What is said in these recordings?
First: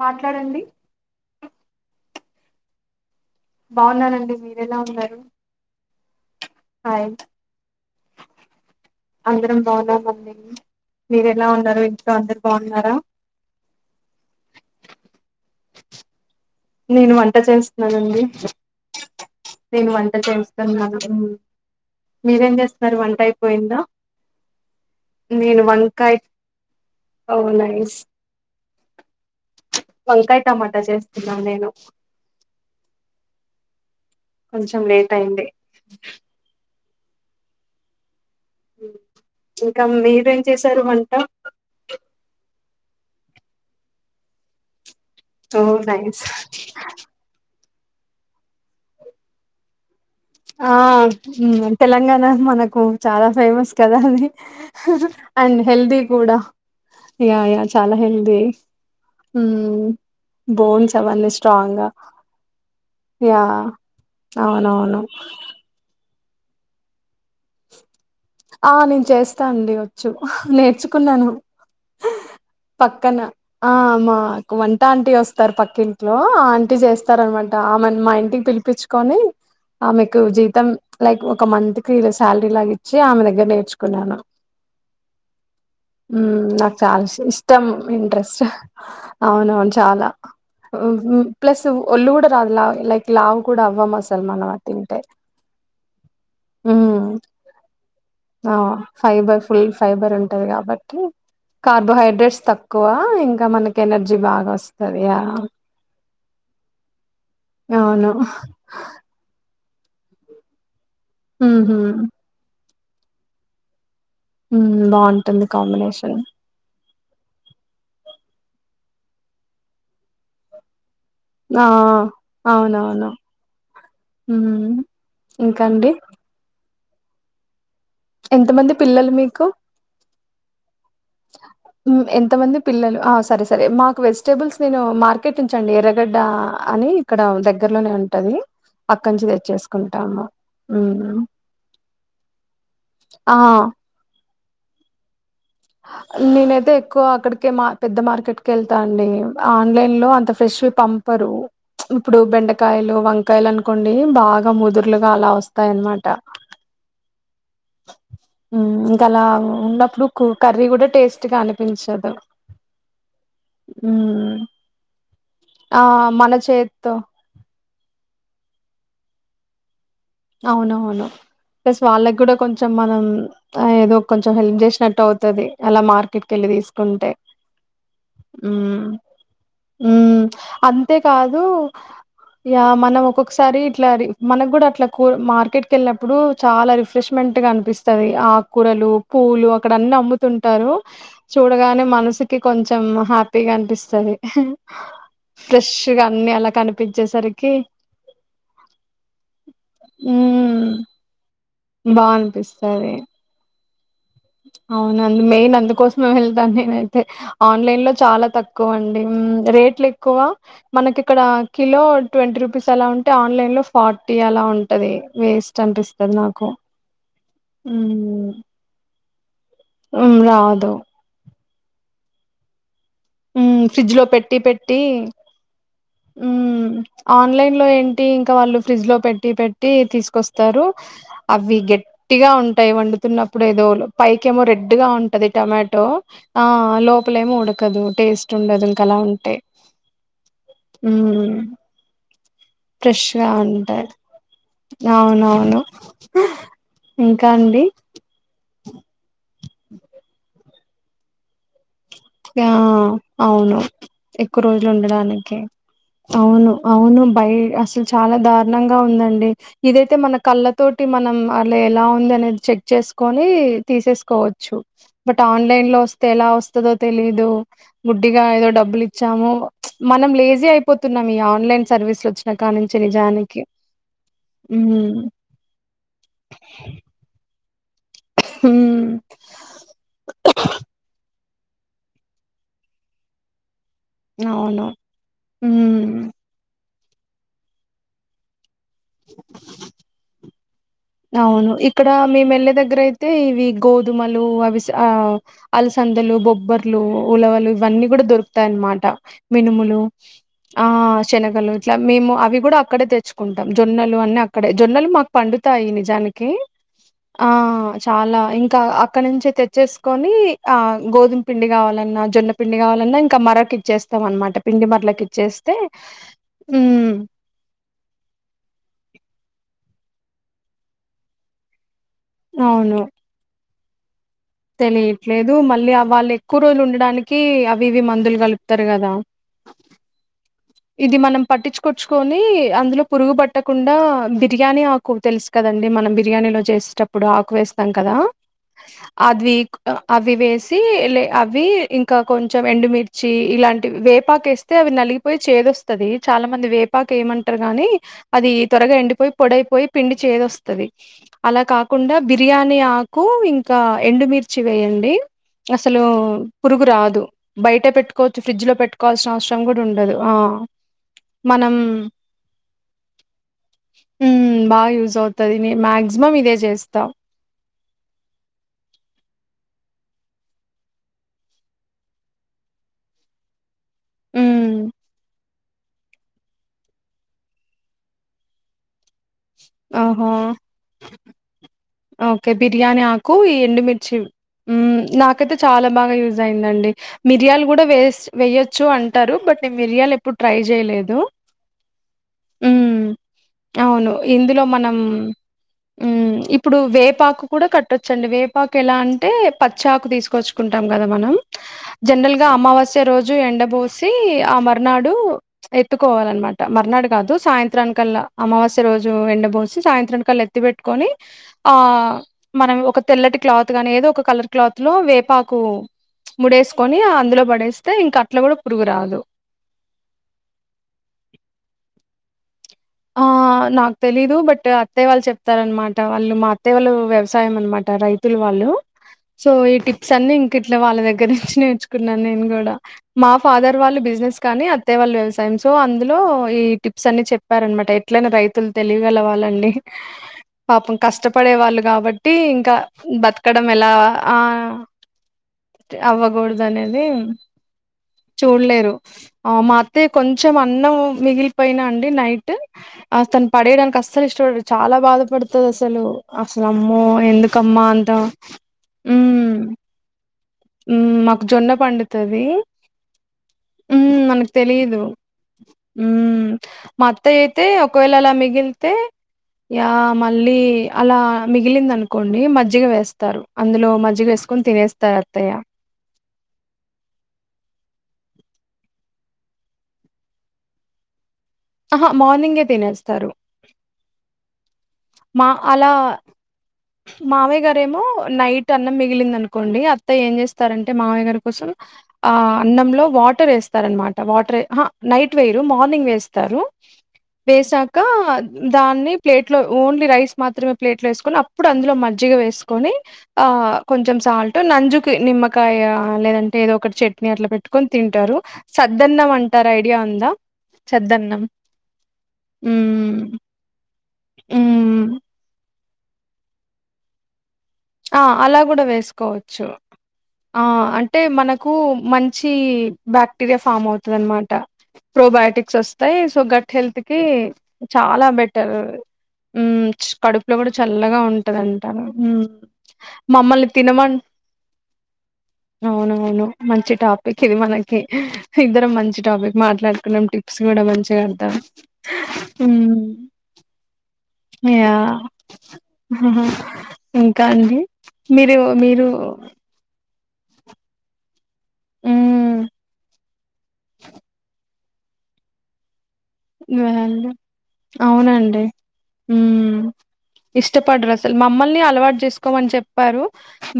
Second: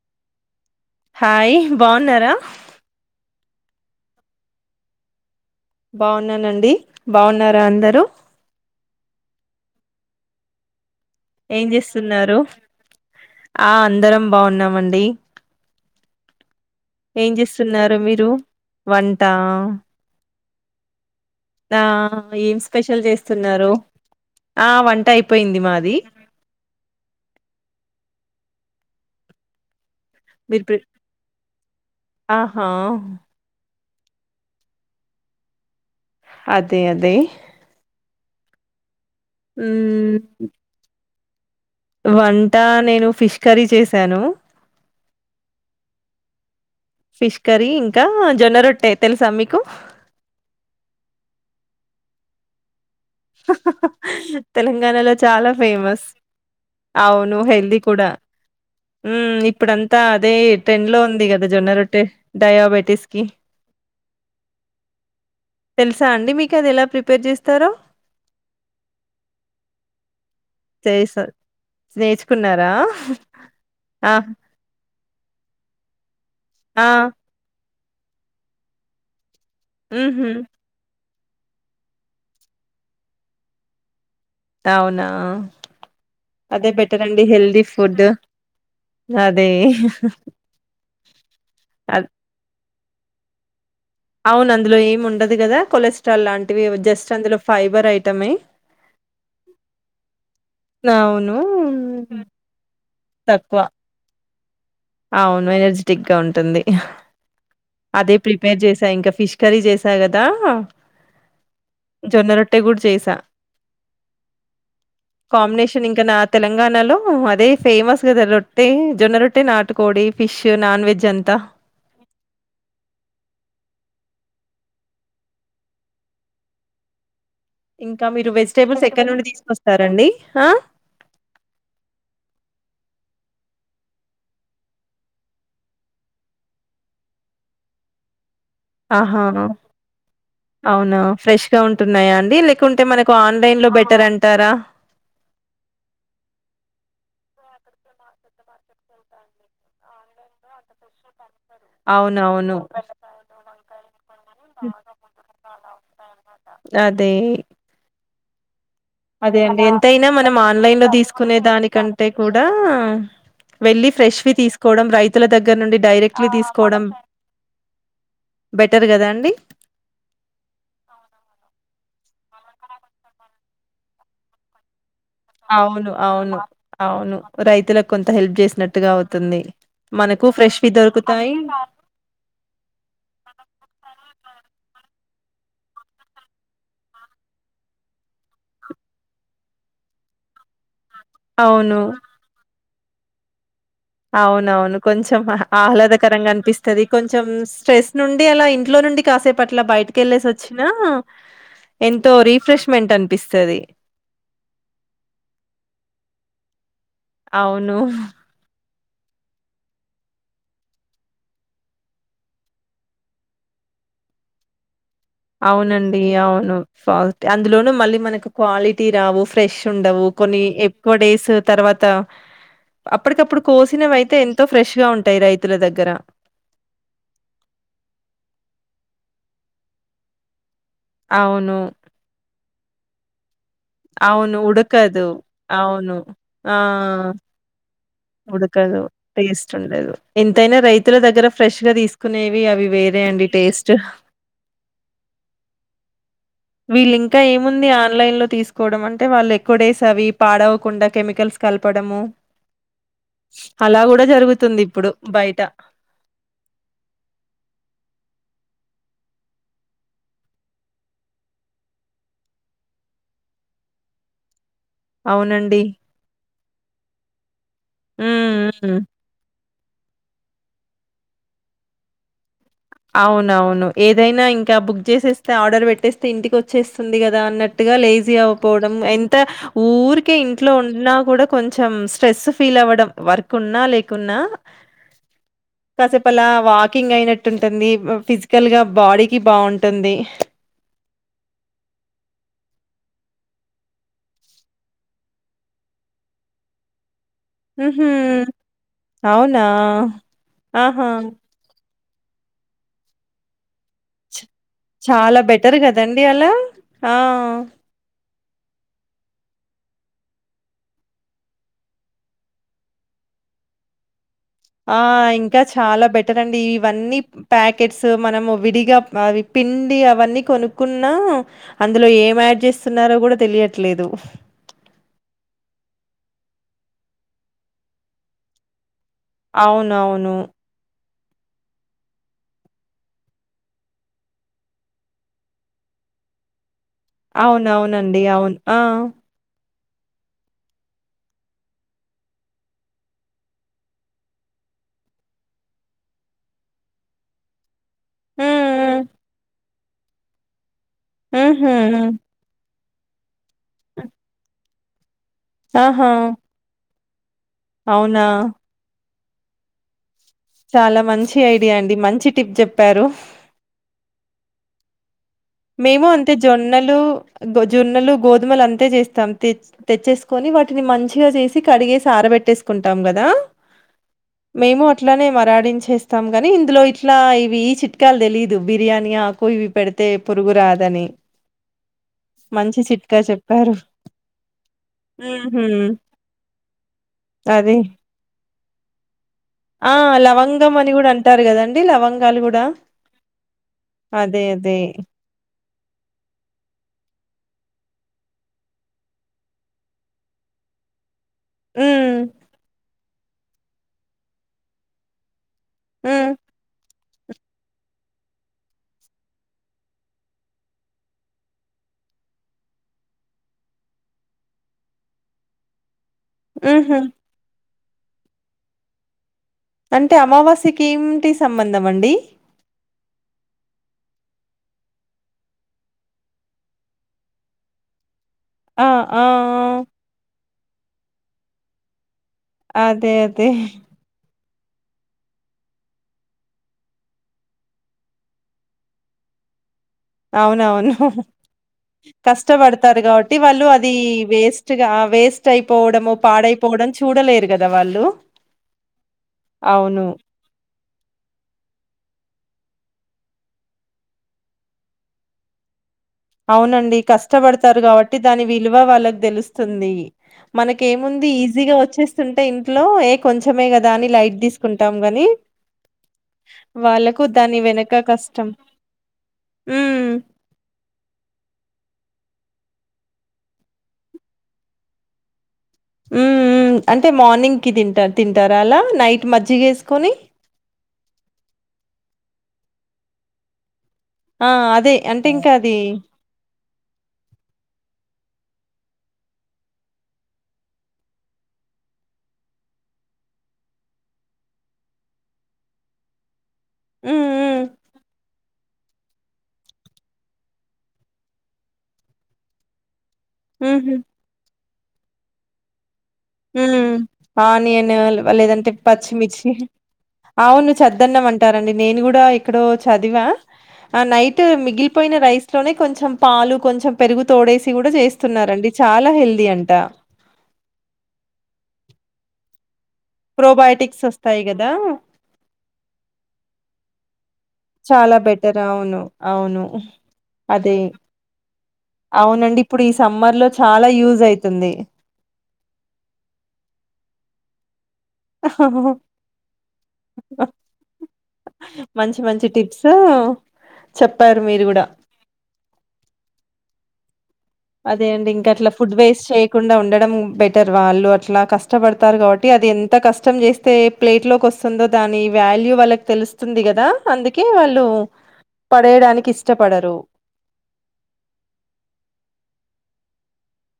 మాట్లాడండి హాయ్ బాగున్నారా బాగున్నానండి మీరూ ఎలా ఉన్నారు బాగున్నానండి హాయ్ బాగున్నారా అందరూ అవునా ఏం చేస్తున్నారు ఆ అందరం బాగున్నామండి [unintelligible] నేను ఏం వంట చేస్తున్నారు చేస్తున్నానండి మీరు వంట నేను వంట చేస్తున్నాను ఆ మీరేం ఏం చేస్తున్నారు స్పెషల్ వంట చేస్తున్నారు అయిపోయిందా ఆ వంట అయిపోయింది నేను మాది వంకాయ ఓ నైస్ వంకాయ మీరు ప్రి టమాటా చేస్తున ఆహా కొంచెం లేట్ అయింది అదే అదే ఇంకా మ్మ్ మీరేం చేసారు వంట వంట నేను ఫిష్ కర్రీ చేసాను ఓ నైస్ ఫిష్ కర్రీ ఇంకా జొన్న రొట్టే తెలుసా మీకు ఆ తెలంగాణ మనకు చాలా ఫేమస్ కదా అది తెలంగాణలో చాలా అండ్ హెల్దీ ఫేమస్ కూడా అవును యా యా హెల్దీ చాలా కూడా హెల్దీ హ్మ్. ఇప్పుడంతా అదే బోన్స్ ట్రెండ్‌లో ఉంది అవన్నీ గదా! జొన్న స్ట్రాంగ్ గా రొట్టె డయాబెటిస్‌కి. యా అవునవును తెలుసా అండి మీకు అది ఎలా ప్రిపేర్ చేస్తారో ఆ నేను చేస్తానండి వచ్చు చేసా నేర్చుకున్నాను నేర్చుకున్నారా? పక్కన ఆ మా వంటా ఇంటి వస్తారు పక్కింట్లో ఆ అంటి చేస్తార అన్నమాట ఆమెను మా ఇంటికి పిలిపించుకొని ఆమెకు హుహు. జీతం లైక్ ఒక మంత్ కి శాలరీ లాగా ఇచ్చి ఆమె దగ్గర నేర్చుకున్నాను అవునా అదే నాకు చాలా బెటరండి హెల్తీ ఇష్టం ఫుడ్. ఇంట్రెస్ట్ అదే. అవునవును చాలా ప్లస్ అద్ ఒళ్ళు కూడా రాదు లైక్ లావు కూడాడా అవును అందులో ఏమి ఉండదు కదా కొలెస్ట్రాల్ లాంటివి హ్మ్ జస్ట్ అందులో ఫైబర్ ఐ ఆ ఫైబర్ ఫుల్ ఫైబర్ ఉంట ది కాబట్టి అవును. కార్బోహైడ్రేట్స్ తక్కువ ఇంకా తక్కువ. మనకి ఎనర్జీ బాగా ఉంటాది అవును ఎనర్జెటిక్ గా ఉంటుంది అవును అదే ప్రిపేర్ చేసా ఇంకా ఫిష్ కర్రీ చేసా కదా ఉహూ గూడా చేసా ఉమ్ బాగుంటుంది కాంబినేషన్ ఇంక నా తెలంగాణలో అదే ఫేమస్ కదా రొట్టె జొన్న రొట్టె నాటుకోడి ఫిష్ నాన్ వెజ్ అంతా ఆ ఆ అవునవును ఉమ్ ఇంకాండి ఇంకా మీరు మంది వెజిటేబుల్స్ ఎక్కడి పిల్లలు నుండి మీకు తీసుకొస్తారంండి హా ఎంతమంది పిల్లలు సరే సరే మాకు వెజిటేబుల్స్ నేను మార్కెట్ నుంచండి ఎర్రగడ్డ అని ఇక్కడ దగ్గరలోనే ఉంటది ఆహా అక్కంచి తెచ్చేసుకుంటాము అవునా ఉమ్ ఫ్రెష్ గా ఉంటున్నాయా అండి లేకుంటే మనకు ఆ ఆన్లైన్ లో బెటర్ అంట తర నేనైతే ఎక్కువ అక్కడికే మా పెద్ద మార్కెట్కి వెళ్తా అండి ఆన్లైన్లో అంత ఫ్రెష్వి పంపరు ఇప్పుడు అవునవును బెండకాయలు వంకాయలు అనుకోండి బాగా ముదుర్లుగా అలా వస్తాయన్నమాట అదే ఇంకా అలా అదే అండి ఉన్నప్పుడు ఎంతయినా కు మనం కర్రీ ఆన్లైన్ కూడా లో టేస్ట్ తీసుకునే గా దానికంటే అనిపించదు కూడా వెళ్లి ఫ్రెష్వి హ్మ్. తీసుకోవడం రైతుల దగ్గర నుండి ఆ డైరెక్ట్వి మన తీసుకోవడం చేతితో బెటర్ కదా అండి అవునవును ప్లస్ వాళ్ళకి కూడా కొంచం కొంచెం మనం ఏదో కొంచెం హెల్ప్ చేసినట్టు ది అలా అవును మార్కెట్కి అవును వెళ్ళి తీసుకుంటే అవును రైతులకు కొంత హెల్ప్ ఉమ్ చేసినట్టుగా అవుతుంది ఉమ్ మనకు ఫ్రెష్ వి దొరుకుతాయి అంతేకాదు మనం ఒక్కొక్కసారి ఇట్లా మనకు కూడా అట్లా మార్కెట్ క వెళ్ళినప్పుడు చాలా రిఫ్రెష్మెంట్ గా అనిపిస్తుంది ఆకూరలు పూలు అక్కడన్ని నముతుంటారు అవును చూడగానే మనిషికి కొంచెం హ్యాపీగా అనిపి అవునవును కొంచెం ఆహ్లాదకరంగా అన్నీ అలా అనిపిస్తది కొంచెం కనిపించేసరికి స్ట్రెస్ నుండి అలా ఇంట్లో నుండి కాసేపట్ల బయట కెళ్ళెసొచిన హ్మ్ బా ఎంతో రిఫ్రెష్మెంట్ అనిపిస్తది అవునా మెయిన్ అందుకోసమే వెళ్తాను నేనైతే అవును ఆన్లైన్ లో చాలా తక్కువ అండి రేట్లు ఎక్కువ మనకి ఇక్కడ కిలో ట్వంటీ రూపీస్ అలా ఉంటే ఆన్లైన్ లో ఫార్టీ అలా ఉం అవునండి అవును ఫాల్ట్ అందులోను మళ్ళీ మనకి క్వాలిటీ రావు ఫ్రెష్ ఉండవు ఉమ్ కొన్ని రాదు ఎక్కువ డేస్ తర్వాత అప్పటికప్పుడు కోసినవి ఫ్రిడ్జ్ లో అయితే పెట్టి ఎంతో ఫ్రెష్ పెట్టి గా ఉంటాయి రైతుల దగ్గర మ్ ఆన్లైన్ లో ఏంటి ఇంకా వాళ్ళు ఫ్రిడ్జ్ లో పెట్టి పెట్ టి తీసుకొస్తారు అవి అవును గట్టిగా ఉంటాయ్ వండుతున్న ఇప్పుడు ఏదో అవును. పైకేమో రెడ్ గా ఉడకదు. ఉంటది టొమాటో అవును. ఆ లోపలేమో ఉడకదు టేస్ట్ ఉండదు ఉడకదు ఇంక అలా ఉంటాయి టేస్ట్ ఉండదు ఎంతైనా రైతుల దగ్గర ఉమ్ ఫ్రెష్ గా తీసుకునే వి అవి వేరే ఫ్రెష్ అండి గా టేస్ట్ ఉంటాయి అవునవును వీళ్ళింకా ఇంకా అండి ఏముంది ఆన్లైన్ లో తీసుకు కోవడం అంటే వాళ్ళు ఎక్వుడేస్ అవి పాడవకుండా కెమికల్స్ కల్పి ఆ అవును అలా గూడా ఎక్కువ జరుగుతుంది రోజులు ఇప్పుడు ఉండడానికి బయట. అవును అవును బయ అసలు చాలా దా నంగా ఉందండి ఇదైతే మన కళ్ళ తోటి మనం అలా ఎలా ఉంది అనేది చెక్ చేసుకొని తీసేసుకోవచ్చు బట్ అవునండి. ఆన్లైన్ లో వస్తే ఎలా వస్తదో తెలీదు గుడ్డిగా ఏదో హ్మ్. హ్మ్. డబ్బులు ఇచ్చాము మనం లేజీ అయిపోతున్నాం ఈ ఆన్లైన్ సర్వీస్ లోచి అవునవును ఏదైనా ఇంకా బుక్ ఉమ్ చేసేస్తే ఆర్డర్ పెట్టేస్తే ఇంటికి వచ్చేస్తుంది కదా అన్నట్టు గా లేజీ అవ్వపోడం ఉమ్ ఎంత ఊరికే ఇంట్లో ఉన్నా కూడా కొంచెం స్ట్రెస్ ఫీల్ అవ్వడం వర్క్ ఉన్నా లేక కున్నా అవును ఉమ్ కాసేపలా వా వాకింగ్ అయినట్టు ఉంటుంది ఫిజికల్ గా బాడీకిి బాగుంటుంది అవును ఇక్కడ మే మెల్లె దగ్గర అయితే ఇవి గోధుమలు అవి అలస అందలు బొబ్బర్లు ఉలవలు ఇవన్నీ హుహు. కూడా దొరుకుతాయన్నమాట అవునా! మినుములు ఆ ఆహా! శనగలు ఇ మేము అవి కూడా అక్కడే తెచ్చుకుంటాం జొన్నలు అని అక్కడే జొన్నలు మాకు చాలా పండు బెటర్ తాయి గదండీ నిజానికి అలా. ఆ చా అలా ఇంకా అక్కడ నుంచి తెచ్చేసుకొని ఆ గోధుమ పిండి కావాలన్నా జొన్న పిండి కావాలన్నా ఇంకా మరకి ఇచ్చేస్తాం అనమాట పిండి ఆ మరలకి ఇంకా ఇచ్చేస్తే చాలా బెటర్ అండి ఉమ్, ఇవన్నీ ప్యాకెట్స్ మనము విడిగా అవి పిండి అవన్నీ కొనుక్కున్నా అందులో ఏం యాడ్ అవును చేస్తున్నారో కూడా తెలియ ట్లేదు తెలియట్లేదు మళ్ళీ వాళ్ళు ఎక్కువ రోజులు ఉండడానికి అవి ఇవి మందులు కలుపుతారు కదా అవునవును. ఇది మనం పట్టిచుకొచ్చుకొని అందులో పురుగు పట్టకుండా బిర్యానీ ఆకు తెలుసు కదండి మనం బిర్యానీలో చేసేటప్పుడు ఆకు వేస్తాం కదా అవునవునండి. అవును. ఆ! అద్విక్ అవి వేసి అవి ఇంకా కొంచెం ఎండుమిర్చి ఇలాంటి వేపా పాకేస్తే అవి నలిగిపోయి చేదొస్తది చాలా మంది వేపాక ఏయమంటరు గాని అది త్వరగా హ్మ్. ఎండిపోయి పొడైపోయి పిండి చేదొస్త హ్మ్. అలా హుహు. కాకుండా హ్మ్. బిర్యానీ ఆకు ఇంకా ఎండుమిర్చి వేయండి అసలు ఆహా! పురుగు రాదు బయట అవునా! పేటుకోవచూ ఫ్రిడ్జ్ లో పెట్ కోవాల్సిన అవసరం కూడా ఉండదు ఆ చాలా మంచి ఐడియా మనం అండి మంచి టిప్ చెప్పారు హ్మ్ బాగ యూజ్ అవు మేము అంతే జొన్నలు గ జొన్నలు గోధుమలు అంతే చేస్తాం తెచ్చేసుకొని వాటిని మంచిగా చేసి కడిగేసి ఆరబెట్టేసుకు కుంటాం కదా ఉమ్ మేము అట్లానే మరాడించేస్తాం కాని ఇందులో ఇట్లా ఇవి చిట్కాలు తెలిదు బిర్యానీ అని ఆకు ఇవి పెడితే ఆహా పొరుగు రాదని ఓకే మంచి బిర్యానీ చిట్కా ఆకు ఈ చెప్పారు ఎండుమిర్చి నాకైతే ఉహు చాలా బాగా యూజ్ అయిందండి మిరియాలు అదే కూడా వేస్ వేయొచ్చు అంటే అంటారు బట్ నేను ఆ మిర్యాలు ఎప్పుడు ట్రై లవంగం అని కూడా చేయలేదు అంటారు కదండి లవంగాలు కూడా అవును అదే ఇందులో అదే మనం మ్మ్ ఇప్పుడు వేపాకు కూడా కట్టొచ్చండి వేపాకు ఎలా అంటే పచ్చకు తీసుకొచ్చుకుంటాం కదా మనం ఉమ్ జనరల్ గా అమావాస్య రోజు ఎండబోసి ఆ మరనాడు ఉమ్ ఎత్తుకోవాలన్నమాట మర్నాడు కాదు సాయంత్రానికల్లా అమావాస్య రోజు ఎండబోసి సాయంత్రం కళ్ల ఏటిబెటుకొని అ మనం ఒక తెల్లాటి క్లాత్ కాని ఒక కలర్ క్లాత్ లో వేపాకు ముడేసుకొని ఉహు అందులో పడేస్తే ఇంక అట్లా కూడా పురుగు రాదు అంటే అమావాస్య కీ ఎన్టి సంబంధం అండి ఆ! నాకు తెలీదు బట్ అత్తయ వాళ్ళు చెప్తారనమాట వాళ్ళు మా అత్తయ వాళ్ళు వ్యవసాయం అనమాట రైతు వాళ్ళు ఆ ఆ సో ఈ టిప్స్ అన్ని ఇంక ఇట్లా వాళ్ళ దగ్గర నుంచి నేర్చుకుంట నేను కూడా ఆ అదే మా అదే ఫాదర్ వాళ్ళు బిజినెస్ కానీ అత్తేవాళ్ళ వ్యవసాయం సో అందులో ఈ టిప్స్ అన్ని చె చెప్పారనమాట ఎట్లనా రైతులు తెలివిగలవాలండీ అవునవును పాపం కష్టపడే వాళ్ళు కాబట్టి ఇంకా కష్టపడతారు కాబట్టి వాళ్ళు బతకడం ఎలా అది ఆ వేస్ట్గా వేస్ట్ అయిపోవడము పాడైపోవడం అవ్వగూడదనేది చూడలేరు కదా వాళ్ళు చూడలేరు ఆ మా అవును అత్తయ్య కొంచెం అన్నం మిగిలిపోయినా అండి నైట్ ఆ తను పడేడానికి అసలు ఇష్టపడారు చాలా బాధపడుతుంది అ అవునండి కష్టపడతారు అంత కాబట్టి దాని విలువ వాళ్ళకి ఉమ్ తెలుస్తుంది మనక ఉమ్ ఏముంది మాకు జొన్న ఈజీగా పండుతది వచ్చేస్తుంటే ఇంట్లో ఏ కొంచమే కదా అని లైట్ తీసుకుంటాం గాని ఉ వాళ్ళకు మఅత్తయ్య దాని అయితే వెనక ఒకవేళ అలా కష్టం మిగిలితే యా హ్మ్ మళ్ళీ అలా మిగిలింది అనుకోండి మజ్జిగ వేస్తారు అందులో మజ్జిగ వేసుకొని తినేస్తారు అత్తయ్య ఉమ్మ్ అంటే మార్నింగ్కి తింట తింటార అలా నైట్ మజ్జిగేసుకొని ఆహా మార్నింగే తినేస్తారు ఆ అదే అంటే ఆ! మా ఇంకా అది అలా మావయ్య గారేమో నైట్ అన్నం మిగిలిందనుకోండి అత్తయ్య ఏం చేస్తారంటే మావయ్య గారి కోసం ఆ అన్నంలో వాటర్ వేస్తారనమాట వాటర్ నైట్ వేయరు మార్నింగ్ వేస్తారు హ్మ్ హ్మ్ వేసాక దాన్ని ప్లేట్ లో ఓన్లీ రైస్ మాత్రమే ప్లేట్ల ఏసుకొని ఇప్పుడు అందులో మజ్జిగ వేసుకొని ఆ హుహు కొంచెం సాల్ట్ నంజుకి నిమ్మకాయ లేదంటే ఏదో హ్మ్ ఒకటి చట్నీ అట్లా పెట్టుకని ఆనియన్ తింటారు లేదంటే సద్దన్నం అంటారు ఐడియా ఉందా సద్ న్నం అంటారండి నేను కూడా ఎక్కడొ చదివా ఉమ్ నైట్ మిగిపోయిన ఉమ్ రైస్ లో కొంచెం పాలు కొంచెం పెరుగు తోడేసి గూడా ఆ అలా చేస్తున్నారండి కూడా చాలా హెల్దీ వేసుకోవచ్చు అంట ఆ అంటే మనక్ కు మంచి బాక్టీరియా ఫామ్ ప్రోబయోటిక్స్ అవుతద వస్తాయి అనమాట గదా ప్రోబయోటిక్స్ వస్తాయి సో గట్ హెల్త్ కి చాలా బెటర్ ఉమ్ కడుపులో కూడా అదే చల్లగా ఉంట్ పెట్టదంటల అవునండి ఇప్పుడు ఈ సమ్మర్ లో మమ్మల్ని చాలా తినమని యూజ్ అయితుంది అవున అవును మంచి టాపిక్ ఇది మ ఇద్దరం మంచి టాపిక్ మాట్లాడుకున్నాం టిప్స్ కూడ మంచిగ అర్ధమైన్ ఊ చెప్ యా ఇంకా అండి అదే అండి ఇంకా మీరు అట్ల ఫుడ్ మీరు వేస్ట్ చేయ్యకుండా ఉండడం బెటర్ వాళ్ళు అట్లా కష్టపడతారు కాబట్టి హ్మ్ అది ఎంత కష్టం చేస్తే ప్లేట్ లోకి వస్ స్తుందో దాని వాల్యూ వాళ్ళక్ తెలుస్తుంది కదా వాళ్ళు అందుకే వాళ్ళు అవునండి పడేయడానికి హ్మ్ ఇష్టపడరు ఇష్టపడరు అసలు మమ్మల్ని అలవాటు చేసుకోమని చెప్పారు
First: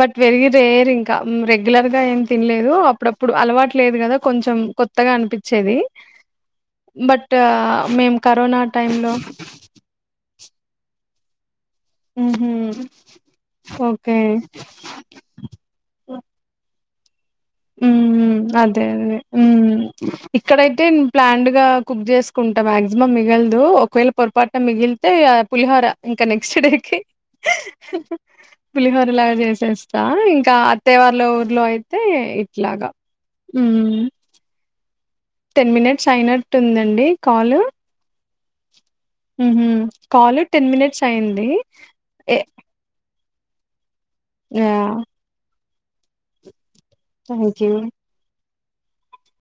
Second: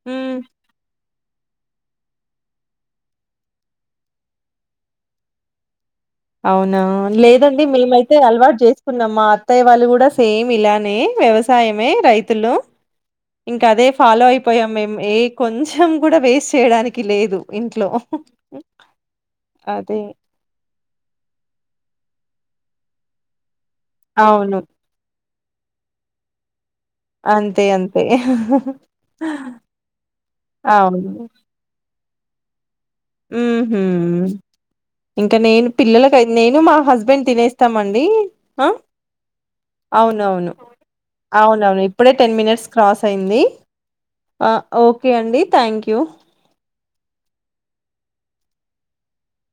బట్ హ్మ్ వెరీ రేర్ ఇంక్ రెగ్యులర్ గా ఏం తినలేదు అప్పుడప్పుడు అలవాటు లేదు కదా కొంచెం కొత్తగా అనిపిచ్చేది అవునా లేదండి మేమయితే మేము అలవాటు కరోనా టైమ్ చేసుకున్నాం లో మా అత్తయ్య వాళ్ళు కూడా సేమ్ ఇలానే వ్యవసాయమే ఉహు రైతులు ఇంకా అదే ఓకే ఫాలో అయిపోయాం మేం ఏ కొంచెం కూడా వేస్ట్ చేయడానికి లేదు ఇంట్లో ఉం ఉమ్ అదే అదే ఉమ్ అదే ఇక్కడైతే ప్లాండ్ గా కుక్ చేసుకుంటా మాక్సిమం మిగలదు ఒకవేళ అవును పొరపాటున మిగిలితే పులిహార ఇంక నెక్స్ట్ డే అంతే అంతే పులిహోరలాగా చేసేస్తా ఇంకా అవును అత్తేయవాళ్ల ఊర్లో అయి తే ఇట్లాగా ఉహుమ్ ఇంకా నేను టెన్ మినిట్స్ పిల్లలకై నేను మా అయినట్టుందండి హస్బెండ్ కాల్ తినేస్తామండి ఉహు కాల్ అవునవును టెన్ మినిట్స్ అయింది అవునవును ఇప్పుడే టెన్ ఏ మినిట్స్ క్రాస్ అయింది ఆ ఓకే అండి థ్యాంక్ యూ థ్యాంక్ యూ